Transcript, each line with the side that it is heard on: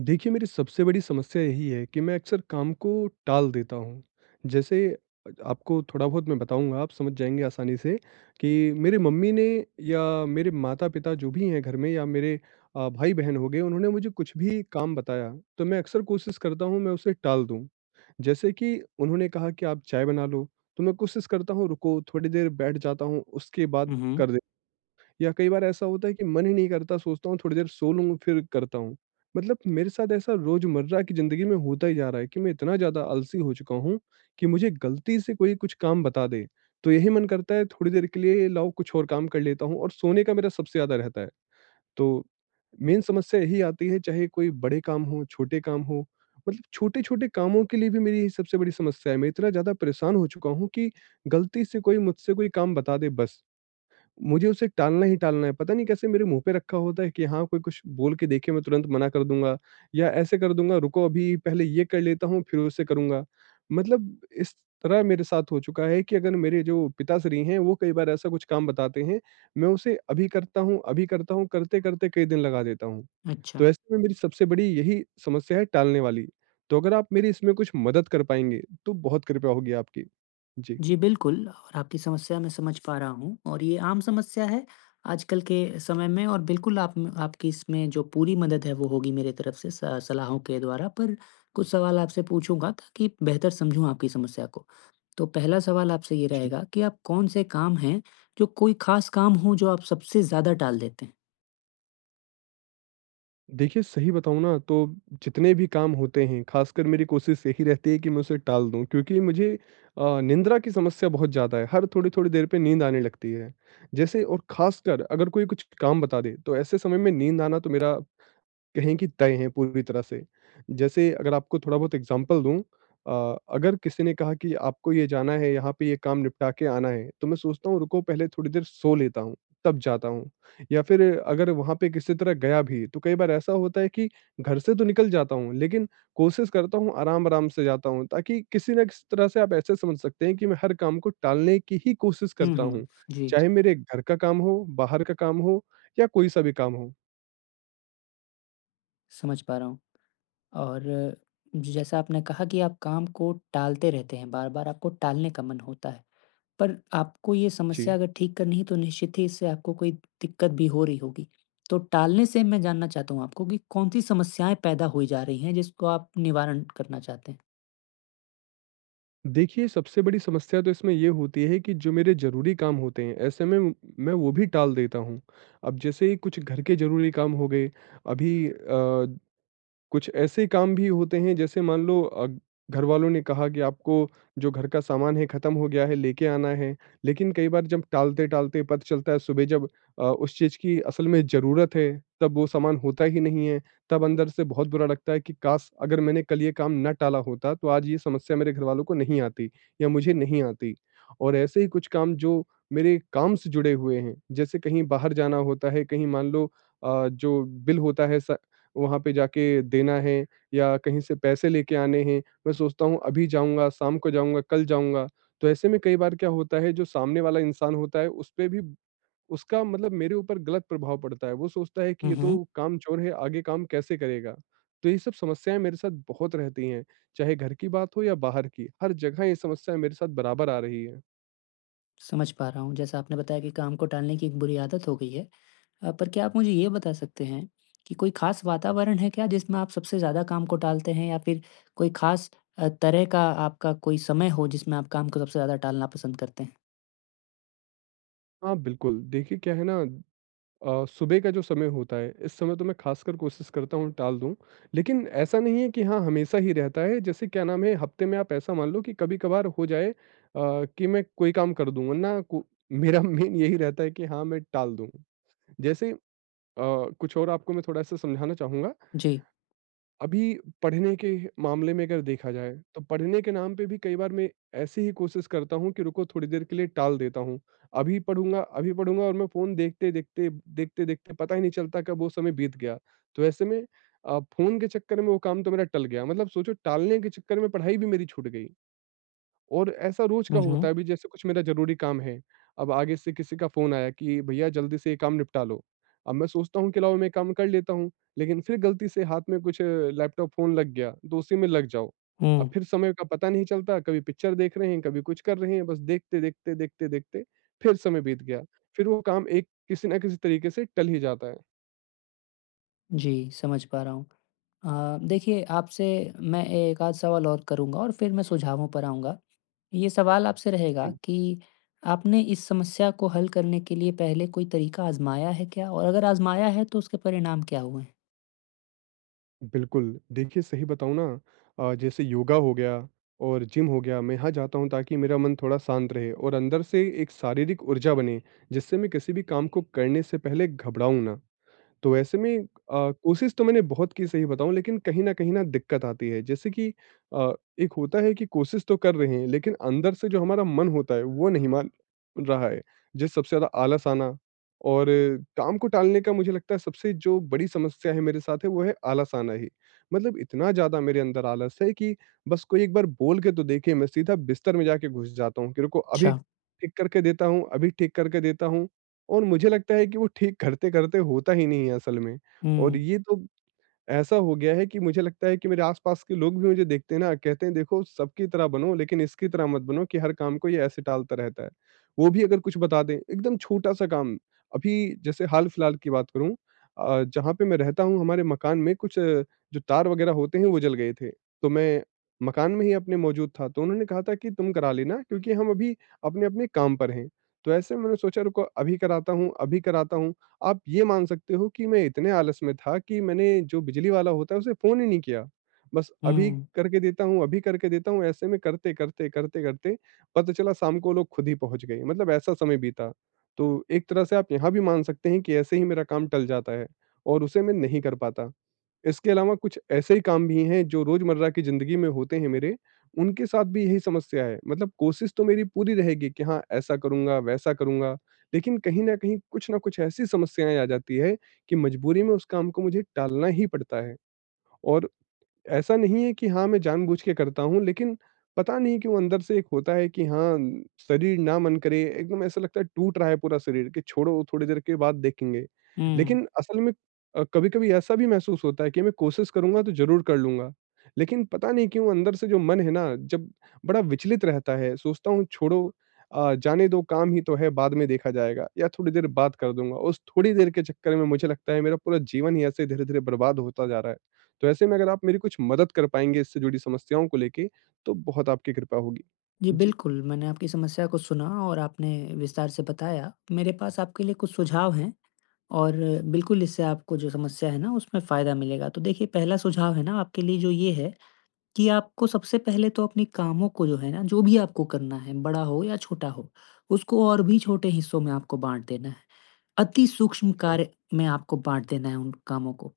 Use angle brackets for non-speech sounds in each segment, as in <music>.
right: देखिए, मेरी सबसे बड़ी समस्या यही है कि मैं अक्सर काम को टाल देता हूँ। जैसे आपको थोड़ा बहुत मैं बताऊँगा, आप समझ जाएँगे आसानी से कि मेरे मम्मी ने या मेरे माता-पिता जो भी हैं घर में या मेरे भाई-बहन हो गए, उन्होंने मुझे कुछ भी काम बताया, तो मैं अक्सर कोशिश करता हूँ, मैं उसे टाल दूँ। जैसे कि उन्होंने कहा कि, "आप चाय बना लो।" तो मैं कोशिश करता हूँ, रुको, थोड़ी देर बैठ जाता हूँ, उसके बाद
left: हुँ, हुँ।
right: कर दे या कई बार ऐसा होता है कि मन ही नहीं करता, सोचता हूँ थोड़ी देर सो लूँ फिर करता हूँ। मतलब मेरे साथ ऐसा रोज़मर्रा की ज़िंदगी में होता ही जा रहा है कि मैं इतना ज़्यादा आलसी हो चुका हूँ कि मुझे गलती से कोई कुछ काम बता दे, तो यही मन करता है थोड़ी देर के लिए लाओ कुछ और काम कर लेता हूँ और सोने का मेरा सबसे ज़्यादा रहता है। तो मेन समस्या यही आती है चाहे कोई बड़े काम हों, छोटे काम हों, मतलब छोटे-छोटे कामों के लिए भी मेरी यही सबसे बड़ी समस्या है। मैं इतना ज़्यादा परेशान हो चुका हूँ कि गलती से कोई मुझसे कोई काम बता दे बस। मुझे उसे टालना ही टालना है, पता नहीं कैसे मेरे मुँह पे रखा होता है कि हाँ, कोई कुछ बोल के देखे मैं तुरंत मना कर दूँगा या ऐसे कर दूँगा रुको अभी पहले ये कर लेता हूँ फिर उससे करूँगा। मतलब इस तरह मेरे साथ हो चुका है कि अगर मेरे जो पिताश्री हैं वो कई बार ऐसा कुछ काम बताते हैं, मैं उसे अभी करता हूँ, करते-करते कई दिन लगा देता हूँ।
left: अच्छा।
right: तो ऐसे में मेरी सबसे बड़ी यही समस्या है टालने वाली। तो अगर आप मेरी इसमें कुछ मदद कर पाएँगे, तो बहुत कृपया होगी आपकी। जी।
left: जी, बिल्कुल और आपकी समस्या मैं समझ पा रहा हूँ और ये आम समस्या है आजकल के समय में और बिल्कुल आप म आपकी इसमें जो पूरी मदद है वो होगी मेरे तरफ से स सलाहों के द्वारा। पर कुछ सवाल आपसे पूछूँगा ताकि बेहतर समझूँ आपकी समस्या को। तो पहला सवाल आपसे ये
right: जी।
left: रहेगा कि आप कौन से काम हैं जो कोई ख़ास काम हो जो आप सबसे ज़्यादा टाल देते हैं?
right: देखिए, सही बताऊँ ना तो जितने भी काम होते हैं, ख़ासकर मेरी कोशिश यही रहती है कि मैं उसे टाल दूँ क्योंकि मुझे निंद्रा की समस्या बहुत ज़्यादा है, हर थोड़ी-थोड़ी देर पे नींद आने लगती है। जैसे और ख़ासकर अगर कोई कुछ काम बता दे, तो ऐसे समय में नींद आना तो मेरा कहें कि तय हैं पूरी तरह से। जैसे अगर आपको थोड़ा बहुत एग्ज़ाम्पल दूँ अगर किसी ने कहा कि आपको ये जाना है, यहाँ पे ये काम निपटा के आना है, तो मैं सोचता हूँ रुको पहले थोड़ी देर सो लेता हूँ, तब जाता हूँ। या फिर अगर वहाँ पे किसी तरह गया भी, तो कई बार ऐसा होता है कि घर से तो निकल जाता हूँ, लेकिन कोशिश करता हूँ आराम-आराम से जाता हूँ, ताकि किसी ना किसी तरह से आप ऐसे समझ सकते हैं कि मैं हर काम को टालने की ही कोशिश
left: हुँ,
right: करता
left: हुँ।
right: हूँ।
left: जी,
right: चाहे मेरे घर का काम हो, बाहर का काम हो या कोई-सा भी काम हो।
left: समझ पा रहा हूँ और जैसा आपने कहा कि आप काम को टालते रहते हैं, बार-बार आपको टालने का मन होता है। पर आपको ये समस्या
right: जी।
left: अगर ठीक करनी है तो निश्चित ही इससे आपको कोई दिक्कत भी हो रही होगी। तो टालने से मैं जानना चाहता हूँ आपको कि कौन-सी समस्याएँ पैदा हुई जा रही हैं जिसको आप निवारण करना चाहते हैं?
right: देखिए, सबसे बड़ी समस्या तो इसमें ये होती है कि जो मेरे ज़रूरी काम होते हैं, ऐसे में म मैं वो भी टाल देता हूँ। अब जैसे ही कुछ घर के ज़रूरी काम हो गए, अभी अ कुछ ऐसे काम भी होते हैं जैसे मान लो घर वालों ने कहा कि आपको जो घर का सामान है खत्म हो गया है लेके आना है लेकिन कई बार जब टालते टालते पता चलता है सुबह जब उस चीज की असल में जरूरत है तब वो सामान होता ही नहीं है तब अंदर से बहुत बुरा लगता है कि काश अगर मैंने कल ये काम न टाला होता तो आज ये समस्या मेरे घर वालों को नहीं आती या मुझे नहीं आती और ऐसे ही कुछ काम जो मेरे काम से जुड़े हुए हैं जैसे कहीं बाहर जाना होता है कहीं मान लो जो बिल होता है वहाँ पे जाके देना है या कहीं से पैसे लेके आने हैं, मैं सोचता हूँ अभी जाऊँगा, शाम को जाऊँगा, कल जाऊँगा। तो ऐसे में कई बार क्या होता है जो सामने वाला इंसान होता है उस पे भी उसका मतलब मेरे ऊपर गलत प्रभाव पड़ता है। वो सोचता है कि
left: हुँ,
right: ये
left: हुँ।
right: तो कामचोर है, आगे काम कैसे करेगा? तो ये सब समस्याएँ मेरे साथ बहुत रहती हैं, चाहे घर की बात हो या बाहर की, हर जगह ये समस्या मेरे साथ बराबर आ रही है।
left: समझ पा रहा हूँ। जैसा आपने बताया कि काम को टालने की एक बुरी आदत हो गई है। पर क्या आप मुझे ये बता सकते हैं कि कोई ख़ास वातावरण है क्या जिसमें आप सबसे ज़्यादा काम को टालते हैं या फ़िर कोई ख़ास तरह का आपका कोई समय हो जिसमें आप काम को सबसे ज़्यादा टालना पसंद करते हैं?
right: हाँ, बिल्कुल। देखिए क्या है ना सुबह का जो समय होता है, इस समय तो मैं ख़ासकर कोशिश करता हूँ टाल दूँ। लेकिन ऐसा नहीं है कि हाँ, हमेशा ही रहता है, जैसे क्या नाम है, हफ़्ते में आप ऐसा मान लो कि कभी-कभार हो जाए कि मैं कोई काम कर दूँ, वरना को मेरा <laughs> मेन यही रहता है कि हाँ, मैं टाल दूँ। जैसे अ, कुछ और आपको मैं थोड़ा-सा समझाना चाहूँगा
left: जी।
right: अभी पढ़ने के मामले में अगर देखा जाए तो पढ़ने के नाम पे भी कई बार मैं ऐसी ही कोशिश करता हूँ कि रुको थोड़ी देर के लिए टाल देता हूँ अभी पढ़ूंगा और मैं फोन देखते देखते देखते देखते पता ही नहीं चलता कब वो समय बीत गया तो ऐसे में फोन के चक्कर में वो काम तो मेरा टल गया मतलब सोचो टालने के चक्कर में पढ़ाई भी मेरी छूट गई और ऐसा रोज़ का
left: हुँ,
right: होता
left: हुँ।
right: है अभी जैसे कुछ मेरा ज़रूरी काम है, अब आगे से किसी का फ़ोन आया कि भैया जल्दी से ये काम निपटा लो। अब मैं सोचता हूँ कि लाओ मैं काम कर लेता हूँ, लेकिन फिर गलती से हाथ में कुछ लैपटॉप फ़ोन लग गया, तो उसी में लग जाओ। अब
left: हुँ।
right: फिर समय का पता नहीं चलता, कभी पिक्चर देख रहे हैं, कभी कुछ कर रहे हैं, बस देखते, देखते, देखते, देखते फिर समय बीत गया। फिर वो काम एक किसी न किसी तरीके से टल ही जाता है।
left: जी, समझ पा रहा हूँ। देखिए आपसे मैं एक आध सवाल और करूँगा और फिर मैं सुझावों पर आऊँगा। ये सवाल आपसे रहेगा
right: जी
left: कि आपने इस समस्या को हल करने के लिए पहले कोई तरीका आज़माया है क्या? और अगर आज़माया है तो उसके परिणाम क्या हुए हैं?
right: बिल्कुल, देखिए सही बताऊँ ना जैसे योगा हो गया और जिम हो गया, मैं यहाँ जाता हूँ ताकि मेरा मन थोड़ा शांत रहे और अंदर से एक शारीरिक ऊर्जा बने, जिससे मैं किसी भी काम को करने से पहले घबराऊँ ना। तो ऐसे में कोशिश तो मैंने बहुत की सही बताऊँ लेकिन कहीं न दिक्कत आती है। जैसे कि अ, एक होता है कि कोशिश तो कर रहे हैं लेकिन अंदर से जो हमारा मन होता है वो नहीं मान रहा है। जैसे सबसे ज़्यादा आलस आना और काम को टालने का मुझे लगता है सबसे जो बड़ी समस्या है मेरे साथ है वो है आलस आना ही। मतलब इतना ज़्यादा मेरे अंदर आलस है कि बस कोई एक बार बोल के तो देखे मैं सीधा बिस्तर में जाके घुस जाता हूँ कि रुको अभी
left: अच्छा।
right: ठीक करके देता हूँ, अभी ठीक करके देता हूँ। और मुझे लगता है कि वो ठीक करते-करते होता ही नहीं है असल में और
left: हुँ,
right: ये तो ऐसा हो गया है कि मुझे लगता है कि मेरे आस-पास के लोग भी मुझे देखते हैं ना, कहते हैं देखो सबकी तरह बनो लेकिन इसकी तरह मत बनो कि हर काम को ये ऐसे टालता रहता है। वो भी अगर कुछ बता दें, एकदम छोटा-सा काम, अभी जैसे हाल-फिलहाल की बात करूँ जहाँ पे मैं रहता हूँ हमारे मकान में कुछ जो तार वगैरह होते हैं वो जल गए थे। तो मैं मकान में ही अपने मौजूद था, तो उन्होंने कहा था कि तुम करा लेना क्योंकि हम अभी अपने-अपने काम पर हैं। तो ऐसे मैंने सोचा रुको अभी कराता हूँ, अभी कराता हूँ। आप ये मान सकते हो कि मैं इतने आलस में था कि मैंने जो बिजली वाला होता है उसे फ़ोन ही नहीं किया। बस अभी
left: हुँ,
right: करके देता हूँ, अभी करके देता हूँ, ऐसे में करते, करते, करते, करते पता चला शाम को वो लोग खुद ही पहुँच गए, मतलब ऐसा समय बीता। तो एक तरह से आप यहाँ भी मान सकते हैं कि ऐसे ही मेरा काम टल जाता है और उसे मैं नहीं कर पाता। इसके अलावा कुछ ऐसे ही काम भी हैं जो रोज़मर्रा की ज़िंदगी में होते हैं मेरे, उनके साथ भी यही समस्या है। मतलब कोशिश तो मेरी पूरी रहेगी कि हाँ, ऐसा करूँगा, वैसा करूँगा, लेकिन कहीं न कहीं कुछ न कुछ ऐसी समस्याएँ आ जाती है कि मजबूरी में उस काम को मुझे टालना ही पड़ता है और ऐसा नहीं है कि हाँ, मैं जानबूझ के करता हूँ, लेकिन पता नहीं क्यों अंदर से एक होता है कि हाँ, शरीर ना मन करे, एकदम ऐसा लगता है टूट रहा है पूरा शरीर कि छोड़ो थोड़ी देर के बाद देखेंगे।
left: हुँ।
right: लेकिन असल में कभी-कभी ऐसा भी महसूस होता है कि मैं कोशिश करूँगा तो ज़रूर कर लूँगा। लेकिन पता नहीं क्यों अंदर से जो मन है ना, जब बड़ा विचलित रहता है, सोचता हूँ छोड़ो जाने दो काम ही तो है, बाद में देखा जाएगा या थोड़ी देर बात कर दूँगा। उस थोड़ी देर के चक्कर में मुझे लगता है मेरा पूरा जीवन ही ऐसे धीरे-धीरे बर्बाद होता जा रहा है। तो ऐसे में अगर आप मेरी कुछ मदद कर पाएँगे इससे जुड़ी समस्याओं को लेके, तो बहुत आपकी कृपा होगी।
left: जी,
right: जी।
left: बिल्कुल, मैंने आपकी समस्या को सुना और आपने विस्तार से बताया। मेरे पास आपके लिए कुछ सुझाव हैं और बिल्कुल इससे आपको जो समस्या है ना उसमें फ़ायदा मिलेगा। तो देखिए पहला सुझाव है ना आपके लिए जो ये है कि आपको सबसे पहले तो अपने कामों को जो है ना, जो भी आपको करना है, बड़ा हो या छोटा हो, उसको और भी छोटे हिस्सों में आपको बाँट देना है। अति सूक्ष्म
right: हाँ।
left: कार्य में आपको बाँट देना है उन कामों को।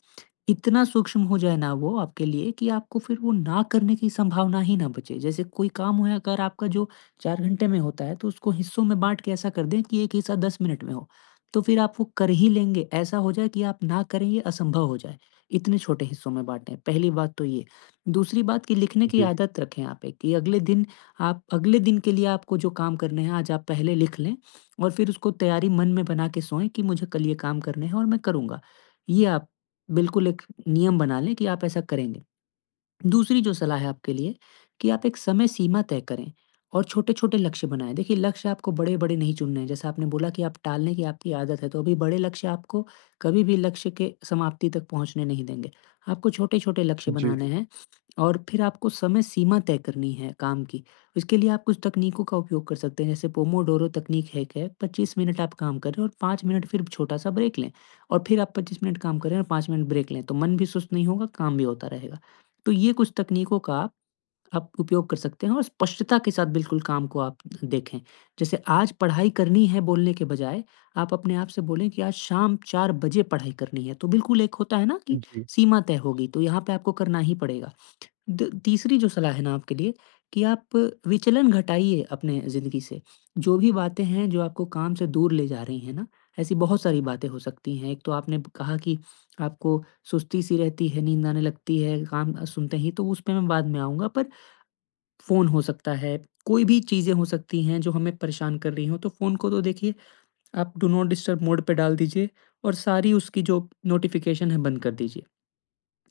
left: इतना सूक्ष्म हो जाए ना वो आपके लिए कि आपको फिर वो ना करने की संभावना ही ना बचे। जैसे कोई काम है अगर आपका जो 4 घंटे में होता है, तो उसको हिस्सों में बाँट के ऐसा कर दें कि एक हिस्सा 10 मिनट में हो। तो फिर आप वो कर ही लेंगे, ऐसा हो जाए कि आप ना करें ये असंभव हो जाए। इतने छोटे हिस्सों में बाँटें, पहली बात तो ये। दूसरी बात कि लिखने की
right: जी,
left: आदत रखें आप एक कि अगले दिन आप अगले दिन के लिए आपको जो काम करने हैं आज आप पहले लिख लें और फिर उसको तैयारी मन में बना के सोएं कि मुझे कल ये काम करने हैं और मैं करूँगा। ये आप बिल्कुल एक नियम बना लें कि आप ऐसा करेंगे। दूसरी जो सलाह है आपके लिए कि आप एक समय सीमा तय करें और छोटे-छोटे लक्ष्य बनाएँ। देखिए लक्ष्य आपको बड़े-बड़े नहीं चुनने हैं। जैसा आपने बोला कि आप टालने की आपकी आदत है तो अभी बड़े लक्ष्य आपको कभी भी लक्ष्य के समाप्ति तक पहुँचने नहीं देंगे। आपको छोटे-छोटे लक्ष्य
right: जी,
left: बनाने हैं और फिर आपको समय सीमा तय करनी है काम की। इसके लिए आप कुछ तकनीकों का उपयोग कर सकते हैं, जैसे पोमोडोरो तकनीक है एक है, 25 मिनट आप काम करें और 5 मिनट फिर छोटा-सा ब्रेक लें और फिर आप 25 मिनट काम करें और 5 मिनट ब्रेक लें, तो मन भी सुस्त नहीं होगा, काम भी होता रहेगा। तो ये कुछ तकनीकों का आप उपयोग कर सकते हैं और स्पष्टता के साथ बिल्कुल काम को आप देखें। जैसे आज पढ़ाई करनी है बोलने के बजाय, आप अपने आप से बोलें कि आज शाम 4 बजे पढ़ाई करनी है, तो बिल्कुल एक होता है ना कि
right: जी,
left: सीमा तय होगी, तो यहाँ पे आपको करना ही पड़ेगा। द तीसरी जो सलाह है ना आपके लिए कि आप विचलन घटाइए अपने ज़िंदगी से। जो भी बातें हैं जो आपको काम से दूर ले जा रही हैं ना, ऐसी बहुत सारी बातें हो सकती हैं। एक तो आपने कहा कि आपको सुस्ती-सी रहती है, नींद आने लगती है काम सुनते ही, तो उस पे मैं बाद में आऊँगा। पर फ़ोन हो सकता है, कोई भी चीज़ें हो सकती हैं जो हमें परेशान कर रही हों, तो फ़ोन को तो देखिए आप डू नॉट डिस्टर्ब मोड पे डाल दीजिए और सारी उसकी जो नोटिफ़िकेशन है बंद कर दीजिए।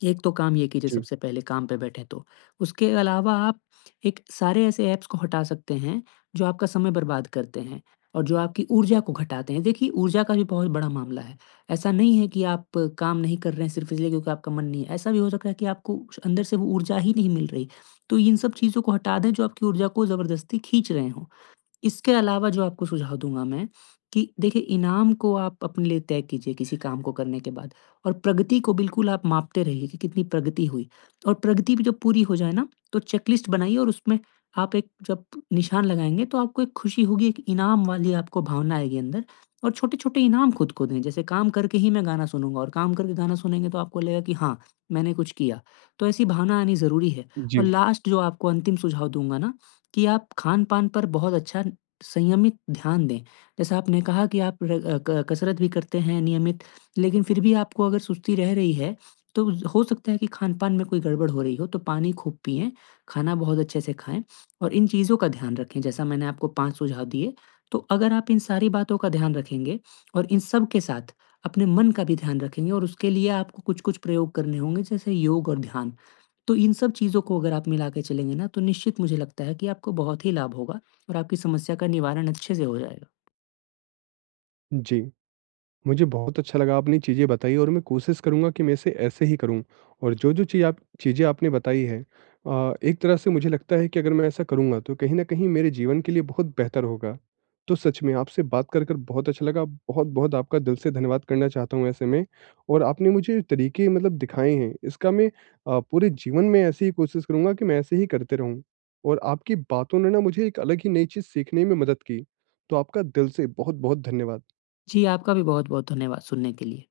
left: एक तो काम ये कीजिए
right: जी, जी,
left: सबसे पहले काम पे बैठें तो। उसके अलावा आप एक सारे ऐसे ऐप्स को हटा सकते हैं, जो आपका समय बर्बाद करते हैं और जो आपकी ऊर्जा को घटाते हैं। देखिए ऊर्जा का भी बहुत बड़ा मामला है। ऐसा नहीं है कि आप काम नहीं कर रहे हैं सिर्फ़ इसलिए क्योंकि आपका मन नहीं है। ऐसा भी हो सकता है कि आपको अंदर से वो ऊर्जा ही नहीं मिल रही। तो इन सब चीज़ों को हटा दें जो आपकी ऊर्जा को ज़बरदस्ती खींच रहे हों। इसके अलावा जो आपको सुझाव दूँगा मैं कि देखिए इनाम को आप अपने लिए तय कीजिए किसी काम को करने के बाद और प्रगति को बिल्कुल आप मापते रहिए कि कितनी प्रगति हुई और प्रगति भी जब पूरी हो जाए ना तो चेकलिस्ट बनाइए और उसमें आप एक जब निशान लगाएंगे तो आपको एक खुशी होगी, एक इनाम वाली आपको भावना आएगी अंदर और छोटे-छोटे इनाम खुद को दें जैसे काम करके ही मैं गाना सुनूँगा और काम करके गाना सुनेंगे तो आपको लगेगा कि हाँ, मैंने कुछ किया। तो ऐसी भावना आनी ज़रूरी है और
right: जी,
left: लास्ट जो आपको अंतिम सुझाव दूँगा ना कि आप खान-पान पर बहुत अच्छा संयमित ध्यान दें। जैसा आपने कहा कि आप र क कसरत भी करते हैं नियमित, लेकिन फिर भी आपको अगर सुस्ती रह रही है, तो ज हो सकता है कि खान-पान में कोई गड़बड़ हो रही हो, तो पानी खूब पिएँ, खाना बहुत अच्छे से खाएँ और इन चीज़ों का ध्यान रखें। जैसा मैंने आपको 5 सुझाव दिए, तो अगर आप इन सारी बातों का ध्यान रखेंगे और इन सब के साथ अपने मन का भी ध्यान रखेंगे और उसके लिए आपको कुछ-कुछ प्रयोग करने होंगे, जैसे योग और ध्यान। तो इन सब चीज़ों को अगर आप मिला के चलेंगे ना, तो निश्चित मुझे लगता है कि आपको बहुत ही लाभ होगा और आपकी समस्या का निवारण अच्छे से हो जाएगा।
right: जी। मुझे बहुत अच्छा लगा आपने चीज़ें बताई और मैं कोशिश करूँगा कि मैं से ऐसे ही करूँ और जो-जो चीज़ आप चीज़ें आपने बताई हैं एक तरह से मुझे लगता है कि अगर मैं ऐसा करूँगा तो कहीं न कहीं मेरे जीवन के लिए बहुत बेहतर होगा। तो सच में आपसे बात कर कर बहुत अच्छा लगा, बहुत-बहुत आपका दिल से धन्यवाद करना चाहता हूँ ऐसे में और आपने मुझे तरीके मतलब दिखाए हैं, इसका मैं पूरे जीवन में ऐसे ही कोशिश करूँगा कि मैं ऐसे ही करते रहूँ और आपकी बातों ने ना मुझे एक अलग ही नई चीज़ सीखने में मदद की। तो आपका दिल से बहुत-बहुत धन्यवाद।
left: जी, आपका भी बहुत-बहुत धन्यवाद सुनने के लिए।